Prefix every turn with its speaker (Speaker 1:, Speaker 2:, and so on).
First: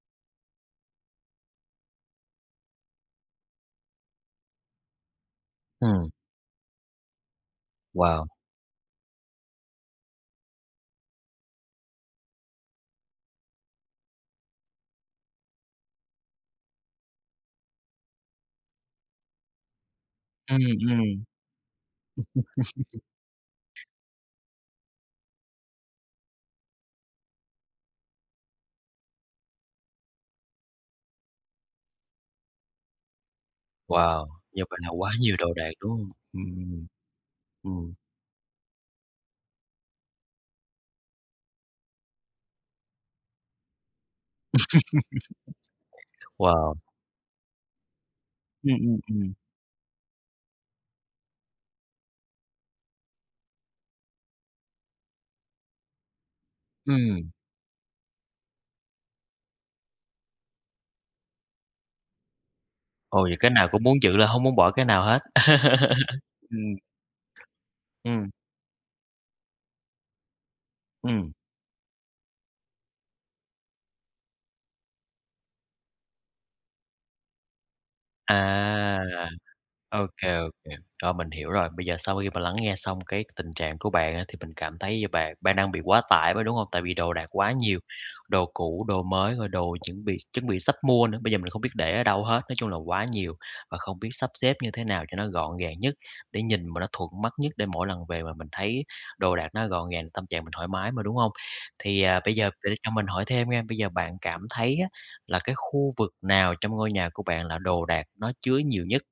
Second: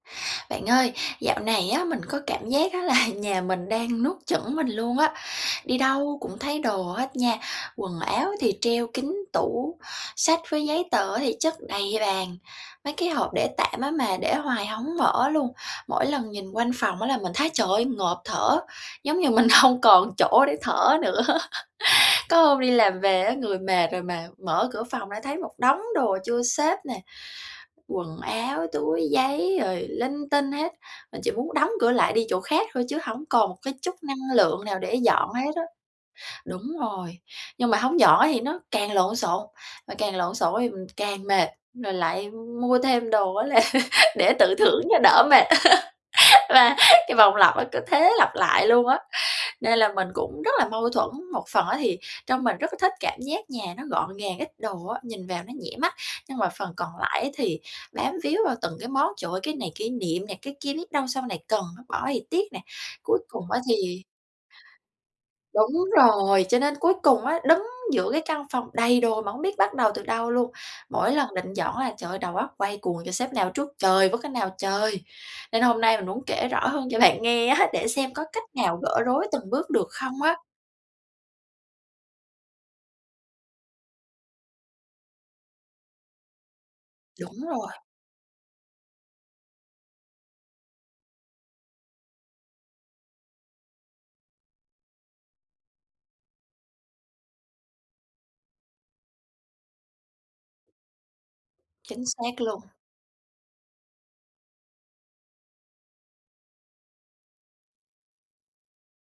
Speaker 1: Bạn ơi, dạo này á, mình có cảm giác á là nhà mình đang nuốt chửng mình luôn á, đi
Speaker 2: Ừm.
Speaker 1: đâu cũng thấy đồ hết nha, quần
Speaker 2: Wow.
Speaker 1: áo thì treo kín tủ, sách với giấy tờ á thì chất đầy ra bàn, mấy cái hộp để tạm á mà để hoài hổng mở luôn. Mỗi lần nhìn quanh phòng á là mình thấy, trời ơi, ngộp thở, giống như mình hông còn chỗ để
Speaker 2: Ừm,
Speaker 1: thở nữa
Speaker 2: ừm.
Speaker 1: Có hôm đi làm về á, người mệt rồi mà mở cửa phòng lại thấy một đống đồ chưa xếp nè, quần áo, túi giấy rồi linh tinh hết, mình chỉ muốn đóng cửa lại đi chỗ khác thôi chứ hổng còn một cái chút
Speaker 2: Wow.
Speaker 1: năng
Speaker 2: Như
Speaker 1: lượng nào
Speaker 2: vậy là
Speaker 1: để
Speaker 2: quá
Speaker 1: dọn
Speaker 2: nhiều
Speaker 1: hết
Speaker 2: đồ
Speaker 1: á.
Speaker 2: đạc, đúng hông?
Speaker 1: Đúng
Speaker 2: Ừm.
Speaker 1: rồi, nhưng mà
Speaker 2: Ừm.
Speaker 1: hổng dọn á thì nó càng lộn xộn, mà càng lộn xộn đó thì mình càng mệt, rồi lại mua thêm đồ á là để tự thưởng cho đỡ mệt.
Speaker 2: Wow.
Speaker 1: Và cái vòng lặp á cứ thế lặp lại
Speaker 2: Ừm,
Speaker 1: luôn
Speaker 2: ừm,
Speaker 1: á,
Speaker 2: ừm.
Speaker 1: nên là mình cũng rất là mâu thuẫn, một phần á thì trong mình rất là thích cảm giác nhà nó gọn gàng ít đồ á, nhìn vào nó nhẹ mắt, nhưng mà phần còn lại á
Speaker 2: Ừm.
Speaker 1: thì bám víu vào từng cái món: "Trời ơi cái này kỷ niệm nè, cái kia biết đâu sau này cần nó, bỏ thì tiếc nè." Cuối
Speaker 2: Ồ, vậy cái
Speaker 1: cùng á
Speaker 2: nào cũng muốn
Speaker 1: thì
Speaker 2: giữ là hông muốn bỏ cái nào hết.
Speaker 1: Đúng rồi, cho
Speaker 2: Ừm.
Speaker 1: nên cuối cùng á, đứng giữa cái
Speaker 2: Ừm.
Speaker 1: căn phòng đầy đồ mà hông biết bắt đầu từ đâu luôn. Mỗi
Speaker 2: Ừm.
Speaker 1: lần định dọn á là trời ơi, đầu óc quay cuồng: "Trời, xếp nào trước trời với cái nào trời!" Nên hôm nay mình muốn kể rõ hơn cho bạn nghe á để xem có cách nào gỡ
Speaker 2: À.
Speaker 1: rối từng bước được
Speaker 2: Ô
Speaker 1: không á.
Speaker 2: kê, ô kê, rồi mình hiểu rồi. Bây giờ sau khi mà lắng nghe xong cái tình trạng của bạn á, thì mình cảm thấy như bạn bạn đang bị quá tải [unintelligible] đúng hông? Tại vì đồ đạc
Speaker 1: Đúng
Speaker 2: quá
Speaker 1: rồi.
Speaker 2: nhiều, đồ cũ, đồ mới rồi đồ chuẩn bị chuẩn bị sắp mua nữa, bây giờ mình không biết để ở đâu hết, nói chung là quá nhiều, và không biết sắp xếp như thế nào cho nó gọn gàng nhất, để nhìn mà nó thuận mắt nhất để mỗi lần về mà mình thấy đồ đạc nó gọn gàng, tâm trạng mình thoải mái mà, đúng hông? Thì,
Speaker 1: Chính
Speaker 2: à, bây
Speaker 1: xác
Speaker 2: giờ
Speaker 1: luôn.
Speaker 2: để cho mình hỏi thêm nha, bây giờ bạn cảm thấy á là cái khu vực nào trong ngôi nhà của bạn là đồ đạc nó chứa nhiều nhất?